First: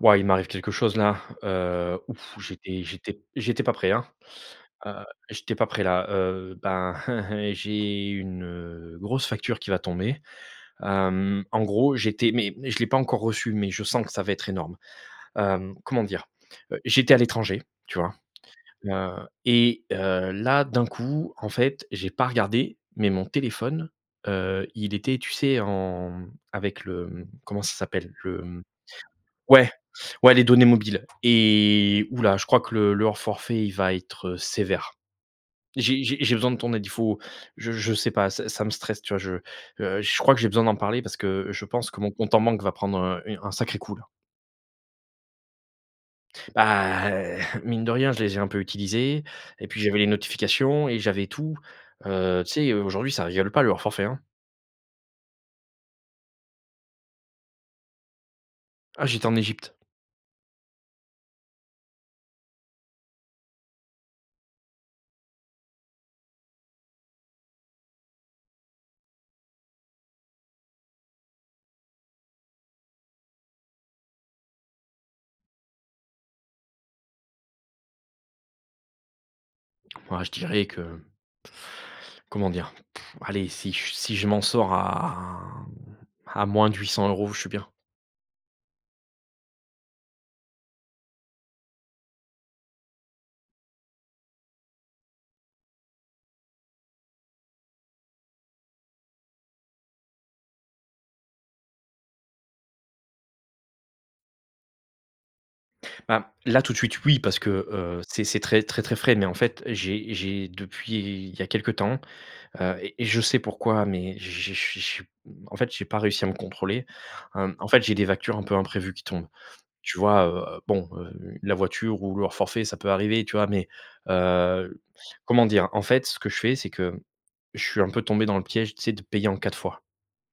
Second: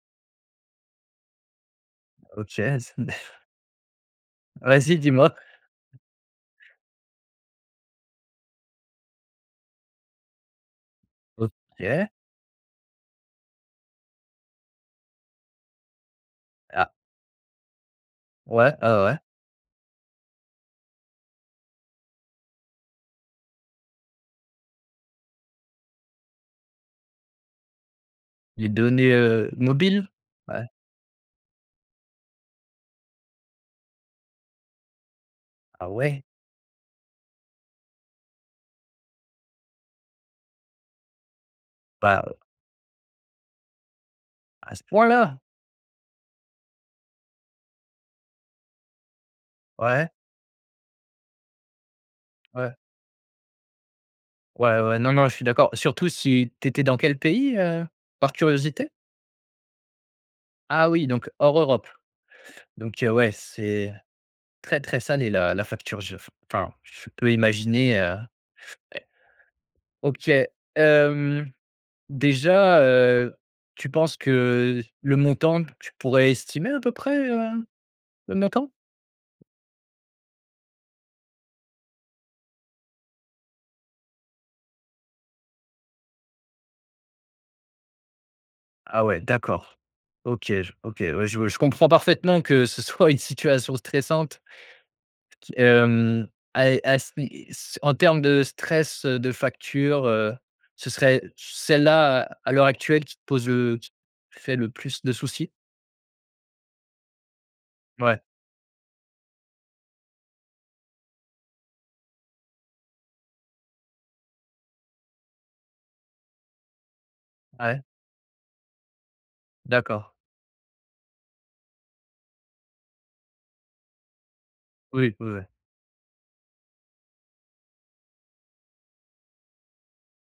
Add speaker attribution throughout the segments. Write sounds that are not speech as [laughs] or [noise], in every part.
Speaker 1: Wouah, il m'arrive quelque chose là, heu, ouf!
Speaker 2: OK ça n
Speaker 1: J'étais j'étais
Speaker 2: [chuckles]
Speaker 1: j'étais pas prêt, hein, heu
Speaker 2: Vas-y, dis moi?
Speaker 1: j'étais pas prêt là, heu ben [chuckles] j'ai une, heu, grosse facture qui va tomber, hem, en gros
Speaker 2: OK.
Speaker 1: j'étais mais mais je l'ai pas encore reçu. Mais je sens que ça va être énorme, hem, comment dire? Heu,
Speaker 2: Ah.
Speaker 1: j'étais à l'étranger, tu vois?
Speaker 2: Ouais, ah ouais,
Speaker 1: Heu
Speaker 2: ouais!
Speaker 1: et heu, là d'un coup en fait j'ai pas regardé mais mon téléphone, heu, il était, tu sais, en avec le comment ça s'appelle? Le mmh
Speaker 2: Les données, heu,
Speaker 1: ouais
Speaker 2: mobiles?
Speaker 1: ouais, les données
Speaker 2: Ouais.
Speaker 1: mobiles et ouh-la! Je crois que le le forfait il va être, heu, sévère.
Speaker 2: Ah
Speaker 1: J'ai j'ai
Speaker 2: ouais?
Speaker 1: j'ai besoin de ton aide, il faut je je sais pas, ça ça me stresse, tu vois? Je, heu je crois que j'ai besoin d'en parler parce que, heu, je pense que mon
Speaker 2: Bah,
Speaker 1: compte
Speaker 2: heu
Speaker 1: en banque va prendre, un u un sacré coup, là.
Speaker 2: A ce point là?
Speaker 1: Bah, mine de rien, je l'ai je l'ai un peu utilisés et puis j'avais les
Speaker 2: Ouais.
Speaker 1: notifications et j'avais tout, heu tu sais,
Speaker 2: Ouais.
Speaker 1: heu, aujourd'hui ça rigole pas le hors forfait, hein.
Speaker 2: Ouais, ouais, ouais, non, non, je suis d'accord. Surtout si tu étais dans quel pays, heu, par curiosité?
Speaker 1: Ah, j'étais en Égypte.
Speaker 2: Ah oui, donc hors Europe. Donc heu, ouais, c'est très, très salé la la facture! Je f enfin je peux imaginer, heu, ouais. OK, hem, déjà, heu, tu penses que le montant tu pourrais estimer à peu près, heu, le montant?
Speaker 1: Ouais, je dirais que comment dire, allez si j si je m'en sors à à moins de 800€, je suis bien.
Speaker 2: Ah ouais, d'accord, OK je OK, ouais je ouais je comprends parfaitement que ce soit [chuckles] une situation stressante qui et hem, ah et as mais en termes de stress, heu, de facture, heu, ce serait celle-là à l'heure actuelle qui te pose le qui te fait le plus de soucis?
Speaker 1: Bah, là tout de suite oui, parce que, heu,
Speaker 2: Ouais.
Speaker 1: c'est c'est très très très frais mais en fait j'ai j'ai depuis il y a quelque temps, heu et je sais pourquoi mais j'ai je j'ai je s en fait j'ai pas réussi à me contrôler, hem, en
Speaker 2: Ouais.
Speaker 1: fait j'ai des factures un peu imprévues qui tombent. Tu
Speaker 2: D'accord.
Speaker 1: vois, heu, bon heu, u la voiture ou le hors forfait ça peut arriver, tu vois? Mais heu,
Speaker 2: Oui, ouais,
Speaker 1: comment
Speaker 2: ouais.
Speaker 1: dire? En fait ce que je fais c'est que je suis un peu tombé dans le piège tu sais de payer en 4 fois,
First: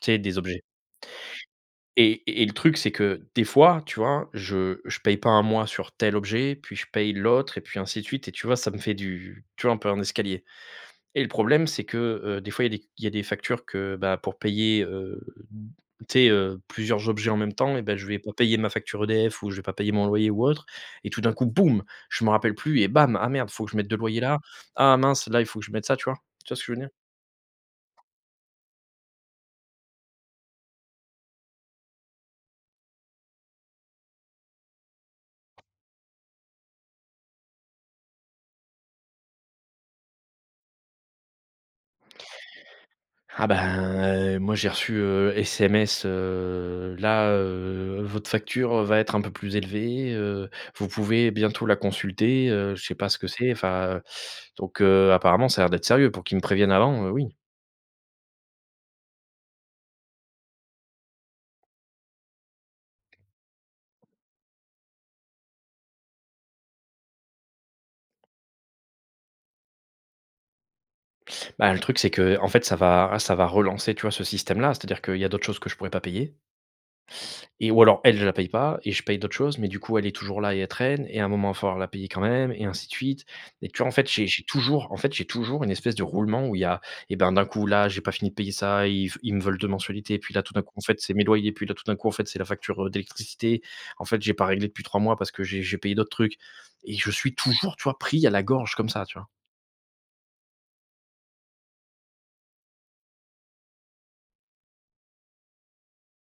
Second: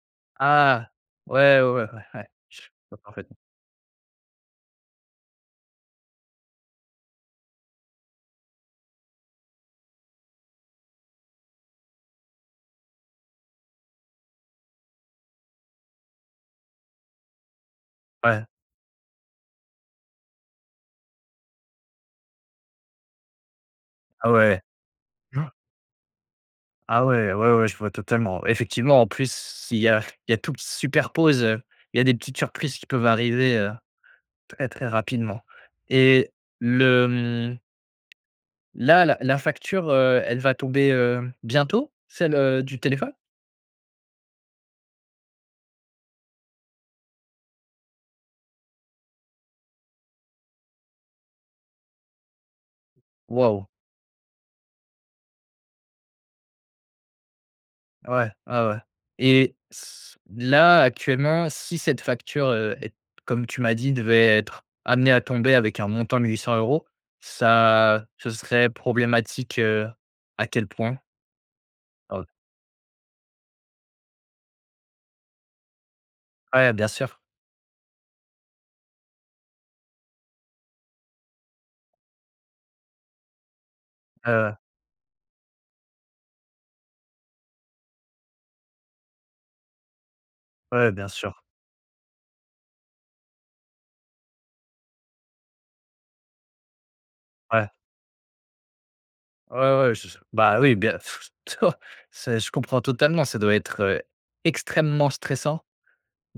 Speaker 1: tu sais des objets
Speaker 2: Ah ouais, ouais, ouais, ouais,
Speaker 1: et
Speaker 2: ouais.
Speaker 1: et et le
Speaker 2: J Je
Speaker 1: truc c'est
Speaker 2: comprend
Speaker 1: que
Speaker 2: parfaitement.
Speaker 1: des fois tu vois, je je paye pas 1 mois sur tel objet puis je paye l'autre et puis ainsi de suite et tu vois ça me fait du tu vois, un peu un escalier et le problème c'est que, heu, des fois il y a des il y a des factures que, bah, pour payer, heu, d tu sais, heu, plusieurs objets en même temps et bah, je vais pas
Speaker 2: Ouais.
Speaker 1: payer ma facture EDF. Ou je vais pas payer mon loyer ou autre et tout d'un coup boom je me rappelle plus et bam: «Ah merde faut que je mette 2 loyers
Speaker 2: Ah
Speaker 1: là.
Speaker 2: ouais.
Speaker 1: Ah mince
Speaker 2: Je
Speaker 1: là il
Speaker 2: vois.
Speaker 1: faut que je mette ça!» tu vois? Tu vois ce que je veux dire?
Speaker 2: Ah ouais. Ouais, ouais, je vois totalement! Effectivement, en plus si il y a il y a tout qui se superpose, heu, il y a des petites surprises qui peuvent arriver, heu, très, très rapidement et le mmh là là, la facture, heu, elle va tomber, heu, bientôt celle, heu, du téléphone?
Speaker 1: Ah ben, heu, moi j'ai reçu, heu, SMS, heu, là, heu, votre facture va être un peu plus élevée, heu, vous pouvez bientôt la consulter, heu je sais pas ce que c'est,
Speaker 2: Waouh.
Speaker 1: enfin donc heu, apparemment ça a l'air d'être sérieux pour qu'ils me préviennent avant, heu, oui.
Speaker 2: Ouais, ouais, ouais et s là actuellement, si cette facture, heu, est comme tu m'as dit devait être amenée à tomber, avec un montant de 800€, ça ce serait problématique, heu, à quel point?
Speaker 1: Bah, le truc c'est
Speaker 2: O
Speaker 1: qu'en fait ça va ra ça va relancer tu vois ce système-là. C'est-à-dire qu'il y a d'autres choses que je pourrais pas payer
Speaker 2: Ouais, bien sûr.
Speaker 1: et ou alors elle je la paye pas et je paye d'autres choses mais du coup, elle est toujours là et elle traîne et à un moment il va falloir la payer quand même et ainsi de suite et tu vois en fait j'ai
Speaker 2: Ouais,
Speaker 1: j'ai
Speaker 2: voilà.
Speaker 1: toujours en fait, j'ai toujours une espèce de roulement. Où il y a et ben d'un coup là, j'ai pas fini de payer ça, ils v ils me veulent 2 mensualités puis là, tout d'un coup en
Speaker 2: Ouais,
Speaker 1: fait
Speaker 2: bien
Speaker 1: c'est mes
Speaker 2: sûr.
Speaker 1: loyers et puis tout d'un coup en fait c'est la facture, heu, d'électricité. En fait j'ai pas réglé depuis 3 mois parce que j'ai j'ai payé d'autres trucs et je suis
Speaker 2: Ouais.
Speaker 1: toujours tu vois, pris à la gorge comme ça, tu vois?
Speaker 2: Ouais, ouais, je je bah, oui bien [chuckles] c'est je comprends totalement. Ça doit être, heu, extrêmement stressant.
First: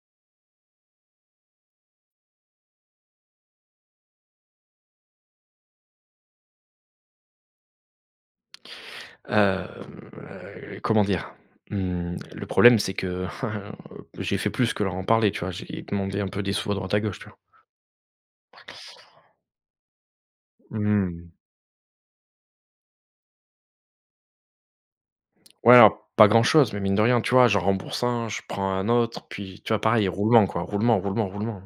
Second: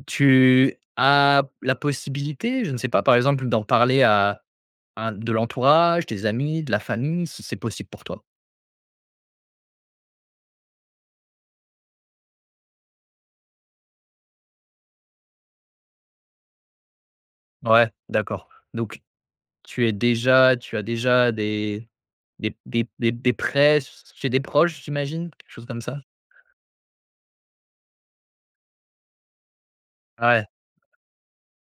Speaker 2: Tu as la possibilité, je ne sais pas, par exemple, d'en parler à à de l'entourage, des amis, de la famille, si c'est possible pour toi?
Speaker 1: Hem, heu, comment dire? Mmh le problème, c'est que [chuckles] j'ai fait plus que leur en parler, tu vois, j'ai demandé un peu des sous à droite, à gauche, tu vois?
Speaker 2: Ouais d'accord, donc tu es déjà tu as
Speaker 1: Mmh.
Speaker 2: déjà des des des des prêts ch chez des proches j'imagine, quelque chose
Speaker 1: Ouais,
Speaker 2: comme ça?
Speaker 1: alors pas grand-chose, mais mine de rien, tu vois, j'en rembourse un, je prends un autre. Puis tu vois, pareil,
Speaker 2: Ouais.
Speaker 1: roulement, quoi! Roulement, roulement, roulement.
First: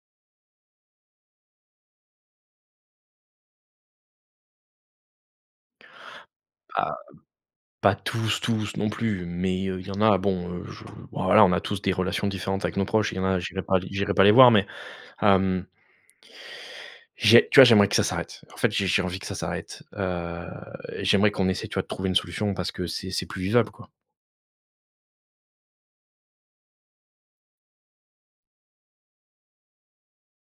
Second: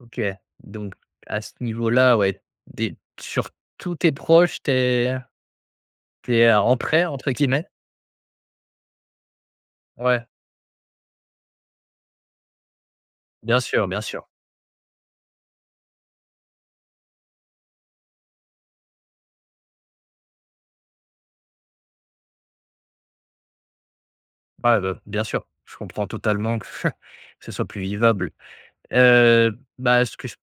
Speaker 2: OK, donc à ce niveau-là, ouais des t sur tous tes proches, tu es tu es «en
Speaker 1: Ah
Speaker 2: prêt» entre guillemets?
Speaker 1: pas tous, tous non plus mais, heu, il y en a
Speaker 2: Ouais.
Speaker 1: bon, heu, je ben, voilà, on a tous des relations différentes avec nos proches. Il y en a,
Speaker 2: Bien
Speaker 1: j'irai pas les
Speaker 2: sûr, bien
Speaker 1: j'irai pas
Speaker 2: sûr.
Speaker 1: les voir mais hem j'ai tu vois, j'aimerais que ça s'arrête. En fait j'ai j'ai envie que ça s'arrête. Heu, j'aimerais qu'on essaie tu vois de trouver une solution parce que c'est c'est plus vivable, quoi!
Speaker 2: Ouais, bah, bien sûr, je comprends totalement [chuckles] que ce soit plus vivable, heu bah, ce que j ts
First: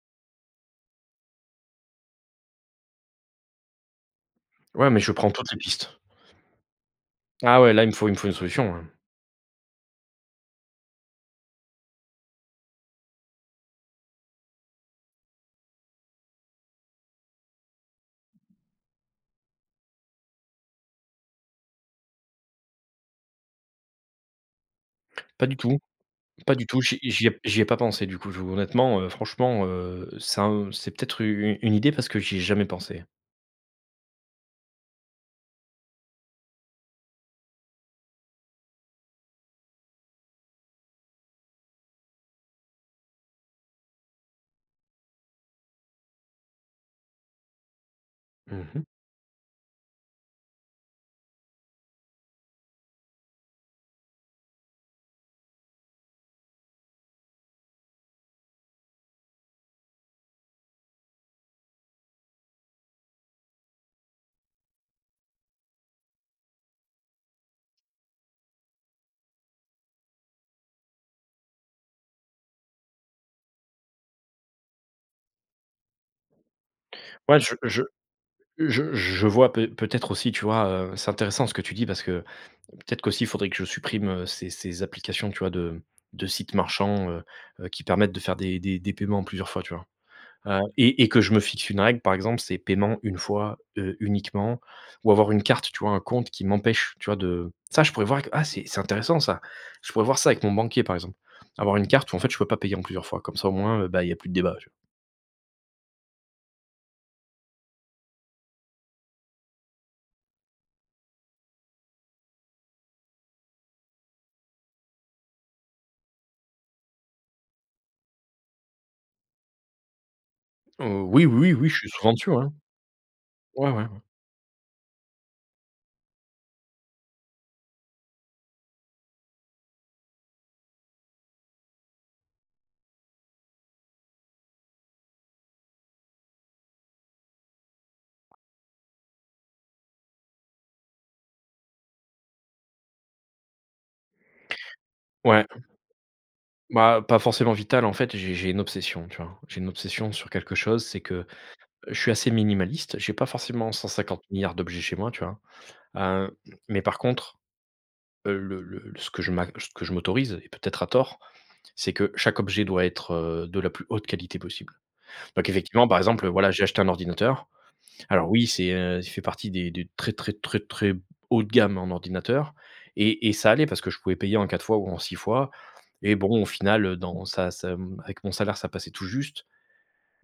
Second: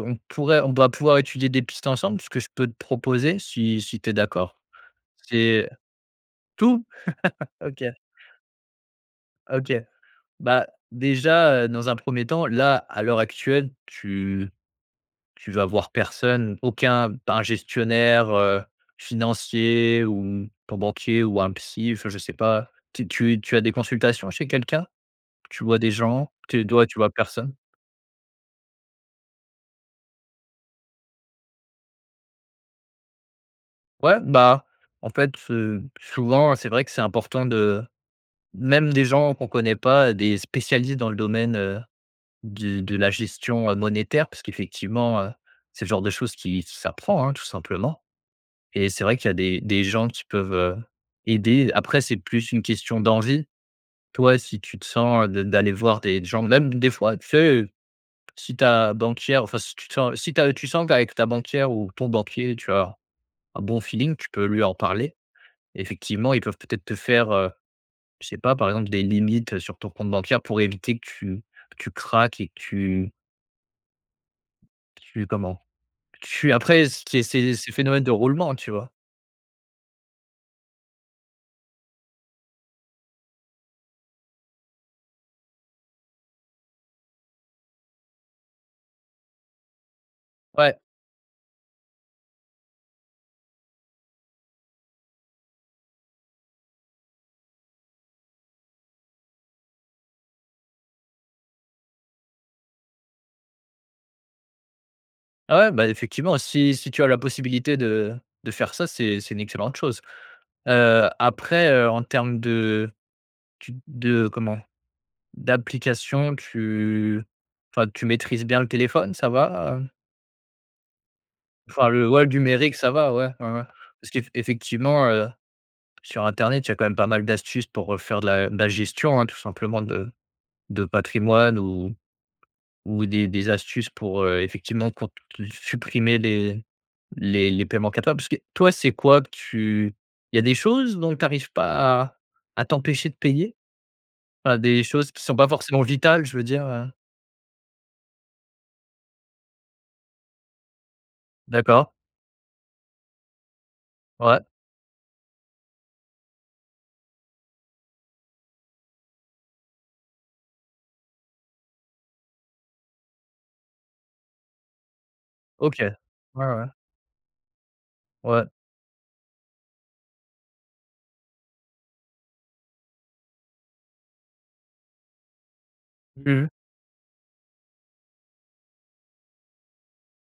Speaker 2: on pourrait on doit pouvoir étudier des pistes ensemble. C'est ce que je peux te proposer, si si tu es d'accord,
Speaker 1: Ouais, mais je prends toutes les
Speaker 2: c'est
Speaker 1: pistes.
Speaker 2: tout? [laughs]
Speaker 1: Ah ouais, là
Speaker 2: OK.
Speaker 1: il me faut il me faut une solution, hein!
Speaker 2: OK. Bah, déjà, heu, dans un 1er temps là, à l'heure actuelle tu tu vas voir personne? Aucun pas un gestionnaire, heu, financier ou ton banquier ou un psy? Fin je sais pas. T tu tu as des consultations chez quelqu'un?
Speaker 1: Pas du
Speaker 2: Tu vois
Speaker 1: tout,
Speaker 2: des gens?
Speaker 1: pas
Speaker 2: Tu es
Speaker 1: du
Speaker 2: d
Speaker 1: tout,
Speaker 2: ouais, tu
Speaker 1: j j'y
Speaker 2: vois
Speaker 1: ai j'y ai
Speaker 2: personne?
Speaker 1: j'y ai pas pensé du coup, je honnêtement, heu franchement, heu, ça un c'est peut-être u une idée parce que j'y ai jamais pensé.
Speaker 2: Ouais, bah, en fait, heu, souvent c'est vrai que c'est important de même des gens qu'on connaît pas. Des spécialistes dans le domaine, heu, d de la gestion, heu, monétaire parce qu'effectivement, heu, c'est le genre de choses qui s'apprend, hein, tout simplement.
Speaker 1: Mmh mh.
Speaker 2: Et c'est vrai qu'il y a des des gens qui peuvent, heu, aider, après c'est plus une question d'envie. Toi, si tu te sens d d'aller voir des d gens, même des fois, tu sais, si ta banquière, enfin, si tu te sens si tu as tu sens qu'avec ta banquière ou ton banquier, tu as un bon feeling, tu peux lui en parler. Effectivement, ils peuvent peut-être te faire, heu, je sais pas. Par exemple, des limites sur ton compte bancaire pour éviter que tu que tu craques et que tu tu comment? Tu après c c'est
Speaker 1: Ouais, je
Speaker 2: c'est
Speaker 1: je
Speaker 2: phénomènes de roulement, tu vois?
Speaker 1: je je vois pe peut-être aussi tu vois, heu, c'est intéressant ce que tu dis parce que peut-être qu'aussi il faudrait que je supprime, heu, ces ces applications, tu vois, de de sites marchands. Heu heu, qui permettent de faire des des des paiements en plusieurs fois, tu vois, heu
Speaker 2: Ouais.
Speaker 1: et et que je me fixe une règle. Par exemple, c'est paiement une fois, heu, uniquement ou avoir une carte, tu vois, un compte qui m'empêche, tu vois, de ça, je pourrais voir avec ah, c'est c'est intéressant ça. Je pourrais voir ça avec mon banquier, par exemple. Avoir une carte où en fait je peux pas payer en plusieurs fois, comme ça, au moins, heu, ben, il y a plus de débat. Tu vois?
Speaker 2: Ouais, bah effectivement, si si tu as la possibilité de de faire ça, c'est c'est une excellente chose. Heu, après, heu, en termes de tu de comment, d'application, tu enfin tu maîtrises bien le téléphone ça va, heu?
Speaker 1: Oh oui, oui, oui, je
Speaker 2: Enfin
Speaker 1: suis
Speaker 2: le,
Speaker 1: souvent
Speaker 2: ouais, le
Speaker 1: dessus ouais.
Speaker 2: numérique ça va? Ouais, ouais ouais.
Speaker 1: Ouais, ouais, ouais.
Speaker 2: Parce qu'effectivement, heu, sur internet il y a quand même pas mal d'astuces pour, heu, faire de la de la gestion, hein, tout simplement de de patrimoine ou ou des des astuces pour, heu, effectivement cont s supprimer les les les paiements capables parce que, toi c'est quoi que tu il y a des choses dont tu arrives pas à à t'empêcher de payer? Enfin des choses qui sont
Speaker 1: Ouais.
Speaker 2: pas forcément vitales, je veux dire, heu
Speaker 1: Bah, pas forcément vital, en fait, j'ai j'ai une obsession, tu vois? J'ai une obsession sur quelque chose, c'est que
Speaker 2: D'accord.
Speaker 1: je suis assez minimaliste, j'ai pas forcément cent cinquante
Speaker 2: Ouais.
Speaker 1: milliards d'objets chez moi, tu vois? Heu, mais par contre, heu, le le ce que je m'a ce que je m'autorise et peut-être à tort c'est que chaque objet doit être, heu, de la plus haute qualité possible, donc
Speaker 2: OK.
Speaker 1: effectivement, par exemple,
Speaker 2: Ouais,
Speaker 1: voilà, j'ai
Speaker 2: ouais.
Speaker 1: acheté un ordinateur alors oui
Speaker 2: Ouais.
Speaker 1: c'est, heu, il fait partie des de très très très haut de gamme en ordinateur et et ça allait parce que je pouvais payer en 4 fois ou en 6 fois et bon, au final, dans ça ça, hem, avec mon salaire ça passait tout juste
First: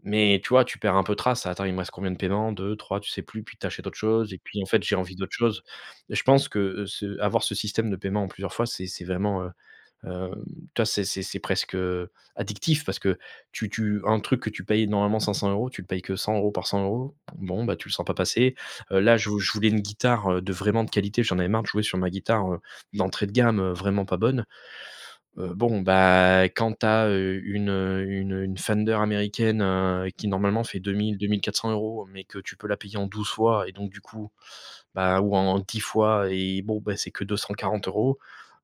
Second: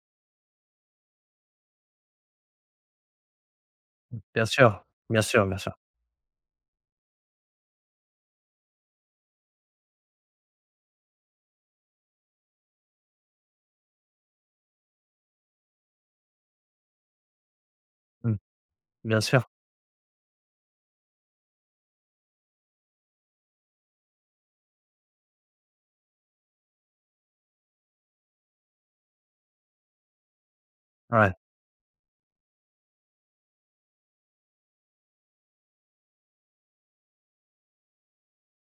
Speaker 1: mais, tu vois, tu perds un peu trace: «Ah, attends, il me reste combien de paiement? 2-3?» Tu sais plus puis tu achètes autre chose et
Speaker 2: Bien
Speaker 1: puis, en fait,
Speaker 2: sûr,
Speaker 1: j'ai envie
Speaker 2: bien
Speaker 1: d'autre
Speaker 2: sûr, bien
Speaker 1: chose
Speaker 2: sûr.
Speaker 1: et je pense que, heu, ce avoir ce système de paiement en plusieurs fois c'est c'est vraiment, heu, hem, tu vois c'est c'est c'est presque, heu, addictif parce que tu tu un truc que tu payes normalement 500 € tu le payes que 100 € par 100 € bon bah, tu le sens pas
Speaker 2: Mmh.
Speaker 1: passer, heu, là
Speaker 2: Bien
Speaker 1: je vou
Speaker 2: sûr.
Speaker 1: je voulais une guitare, heu, de vraiment de qualité j'en avais marre de jouer sur ma guitare, heu, d'entrée de gamme, heu, vraiment pas bonne, heu, bon bah, quand tu as, heu, une heu, une une Fender américaine, heu, qui normalement fait deux mille-deux
Speaker 2: Ouais.
Speaker 1: mille-quatre-cents euros mais que tu peux la payer en 12 fois et donc du coup, bah, ou en 10 fois et bon, bah, c'est que 240 €,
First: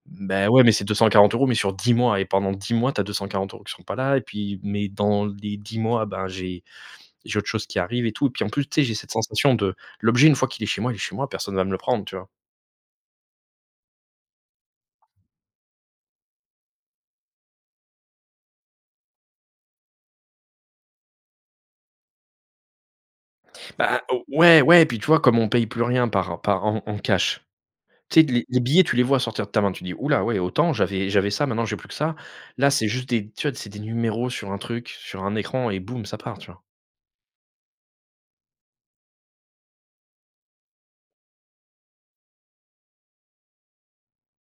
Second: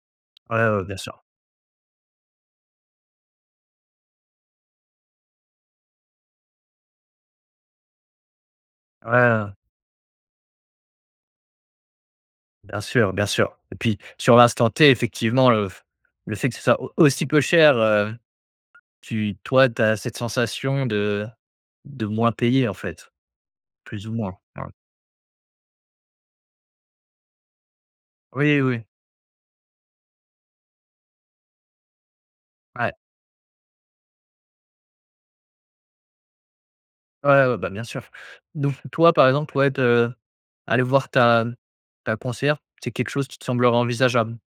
Speaker 1: bah,
Speaker 2: Ouais,
Speaker 1: ouais, mais c'est
Speaker 2: ouais,
Speaker 1: deux
Speaker 2: bien
Speaker 1: cent
Speaker 2: sûr.
Speaker 1: quarante euros mais sur 10 mois et pendant 10 mois tu as 240 € qui seront pas là et puis mais dans les 10 mois ben, j'ai j'ai autre chose qui arrive et tout et puis en plus tu sais j'ai
Speaker 2: Ouais,
Speaker 1: cette
Speaker 2: heu
Speaker 1: sensation de, l'objet une fois qu'il est chez moi il est chez moi, personne va me le prendre, tu vois?
Speaker 2: Bien sûr, bien sûr et puis sur l'instant t effectivement, heu, f le fait que ce soit au aussi peu cher, heu, tu toi tu as cette sensation de de moins payer, en fait,
Speaker 1: Bah,
Speaker 2: plus ou
Speaker 1: o
Speaker 2: moins.
Speaker 1: ouais
Speaker 2: [unintelligible]
Speaker 1: ouais et puis tu vois comme on paye plus rien par en par en en cash. Tu sais les
Speaker 2: Oui,
Speaker 1: les
Speaker 2: oui.
Speaker 1: billets tu les vois sortir de ta main tu dis: «Ouh là, ouais, autant j'avais j'avais ça maintenant j'ai plus que ça», là c'est
Speaker 2: Ouais.
Speaker 1: juste des, tu vois, c'est des numéros sur un truc, sur un écran et boum, ça part, tu vois?
Speaker 2: Ouais, ouais, bah, bien sûr. Donc toi par exemple, ouais, te aller voir ta ta conseillère, c'est quelque chose qui te semblerait envisageable?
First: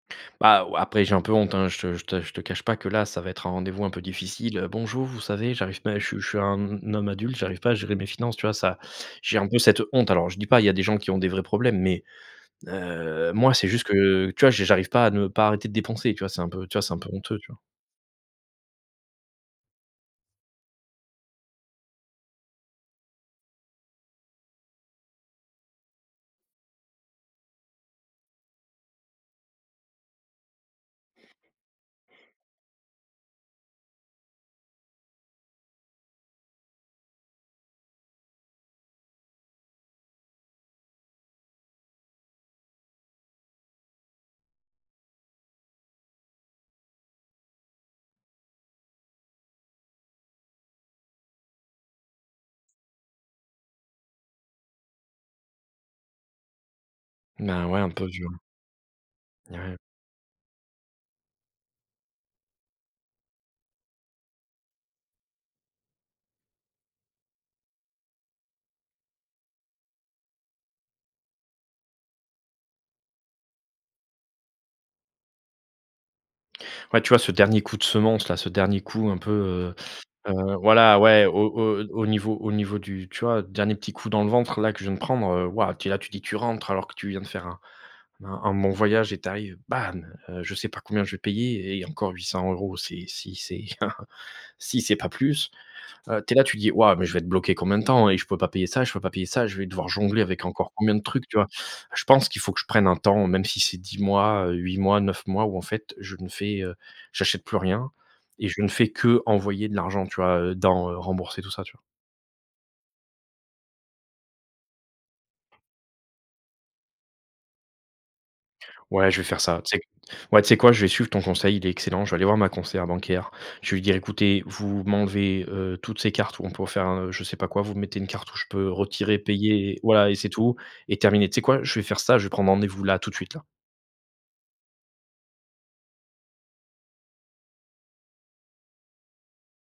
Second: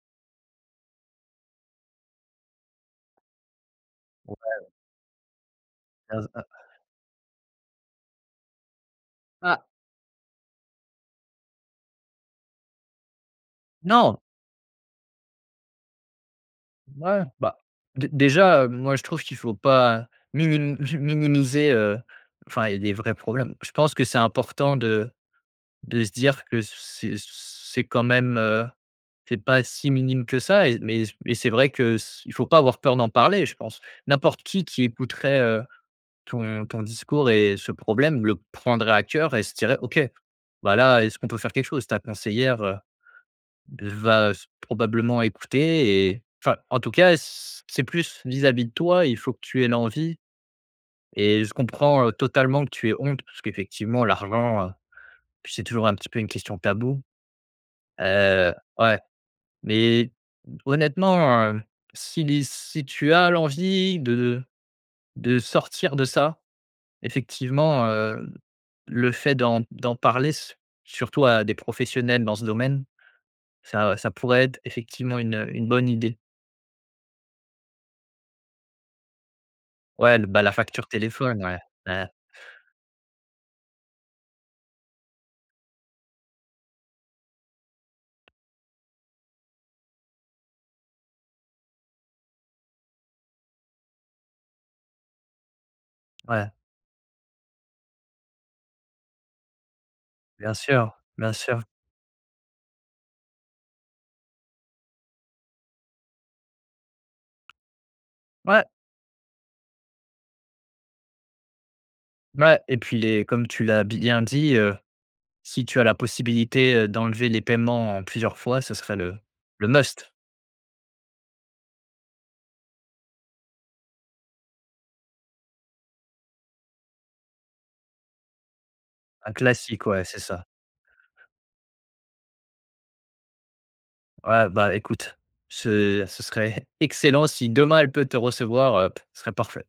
Speaker 1: Bah, ouais, après j'ai un peu honte hein je te je te je te cache pas que là ça va être un rendez-vous un peu difficile:
Speaker 2: Ouais.
Speaker 1: «Bonjour, vous savez, j'arrive pa je suis je suis un
Speaker 2: [unintelligible]
Speaker 1: un homme adulte, j'arrive pas à gérer mes finances». Tu vois? Ça j'ai un
Speaker 2: Ah.
Speaker 1: cette honte, alors je dis pas il y a des gens qui ont des vrais problèmes mais heu, moi c'est juste
Speaker 2: Non.
Speaker 1: que, tu vois, j'ai j'arrive pas à ne pas arrêter de dépenser, tu vois, c'est un peu. Tu vois? C'est un peu
Speaker 2: Ouais
Speaker 1: honteux. Tu
Speaker 2: bah,
Speaker 1: vois?
Speaker 2: dé déjà, heu, moi je trouve qu'il faut pas minim minimiser, heu, enfin il y a des vrais problèmes. Je pense que c'est important de de se dire que c c'est c c'est quand même, heu, c'est pas si minime que ça et mais mais c'est vrai que c il faut pas avoir peur d'en parler je pense. N'importe qui qui écouterait, heu, ton ton discours et ce problème le prendrait à cœur et se dirait: «OK, bah là est-ce qu'on peut faire quelque chose?» ta conseillère, heu, va se probablement écouter et enfin, en tout cas, c c'est plus vis-à-vis de toi, il faut que tu aies l'envie. Et je comprends, heu, totalement que tu aies honte parce qu'effectivement l'argent, puis c'est toujours un petit peu une question tabou.
Speaker 1: Bah, ouais un peu, tu vois?
Speaker 2: Heu, ouais,
Speaker 1: Et ouais.
Speaker 2: mais honnêtement, heu, si l'i si tu as l'envie de de de sortir de ça, effectivement, heu, le fait d'en d'en parler, su surtout à des professionnels dans ce domaine, ça ça pourrait être, effectivement, une une bonne idée.
Speaker 1: Après, tu vois, ce dernier coup de semonce là, ce dernier coup un peu, heu
Speaker 2: Ouais, l bah, la
Speaker 1: heu,
Speaker 2: facture
Speaker 1: voilà, ouais, au
Speaker 2: téléphone ouais.
Speaker 1: au au
Speaker 2: Ouais.
Speaker 1: niveau au niveau du, tu vois, dernier petit coup dans le ventre là que je viens de prendre, heu, waouh, tu es là tu dis, tu rentres alors que tu viens de faire un un bon voyage et tu arrives bam! Heu, je sais pas combien je vais payer et encore 800 €, c'est si c'est [chuckles] si c'est pas plus. Heu, tu es là,
Speaker 2: Ouais.
Speaker 1: tu dis: «Waouh, mais je vais être bloqué combien de temps et je pourrai pas payer ça, je peux pas payer ça, je vais devoir jongler avec
Speaker 2: Bien
Speaker 1: encore
Speaker 2: sûr,
Speaker 1: combien de trucs»,
Speaker 2: bien
Speaker 1: tu vois?
Speaker 2: sûr.
Speaker 1: Je pense qu'il faut que je prenne un temps même si c'est 10 mois, 8 mois, 9 mois ou en fait je ne fais, heu, j'achète plus rien et je
Speaker 2: Ouais.
Speaker 1: ne fais qu'envoyer de l'argent tu vois, heu, dans, heu, rembourser tout ça, tu vois?
Speaker 2: Ouais. Ouais et puis les comme tu l'as bien dit, heu, si tu as la possibilité, heu, d'enlever les paiements en plusieurs fois, ce serait
Speaker 1: Ouais,
Speaker 2: le
Speaker 1: je vais faire ça.
Speaker 2: le
Speaker 1: Tu sais q
Speaker 2: must.
Speaker 1: ouais, tu sais quoi, je vais suivre ton conseil, il est excellent, je vais aller voir ma conseillère bancaire. Je vais lui dire: «Écoutez vous m'enlevez, heu, toutes ces cartes où on peut faire un je sais pas quoi, vous me mettez une carte où je peux retirer,
Speaker 2: Un
Speaker 1: payer et
Speaker 2: classique, ouais,
Speaker 1: voilà et
Speaker 2: c'est
Speaker 1: c'est
Speaker 2: ça.
Speaker 1: tout et terminé», tu sais quoi, je vais faire ça, je vais prendre rendez-vous là, tout de suite, là.
Speaker 2: Ouais, bah, écoute ce ce serait excellent si demain elle peut te recevoir, heu, ce serait parfait.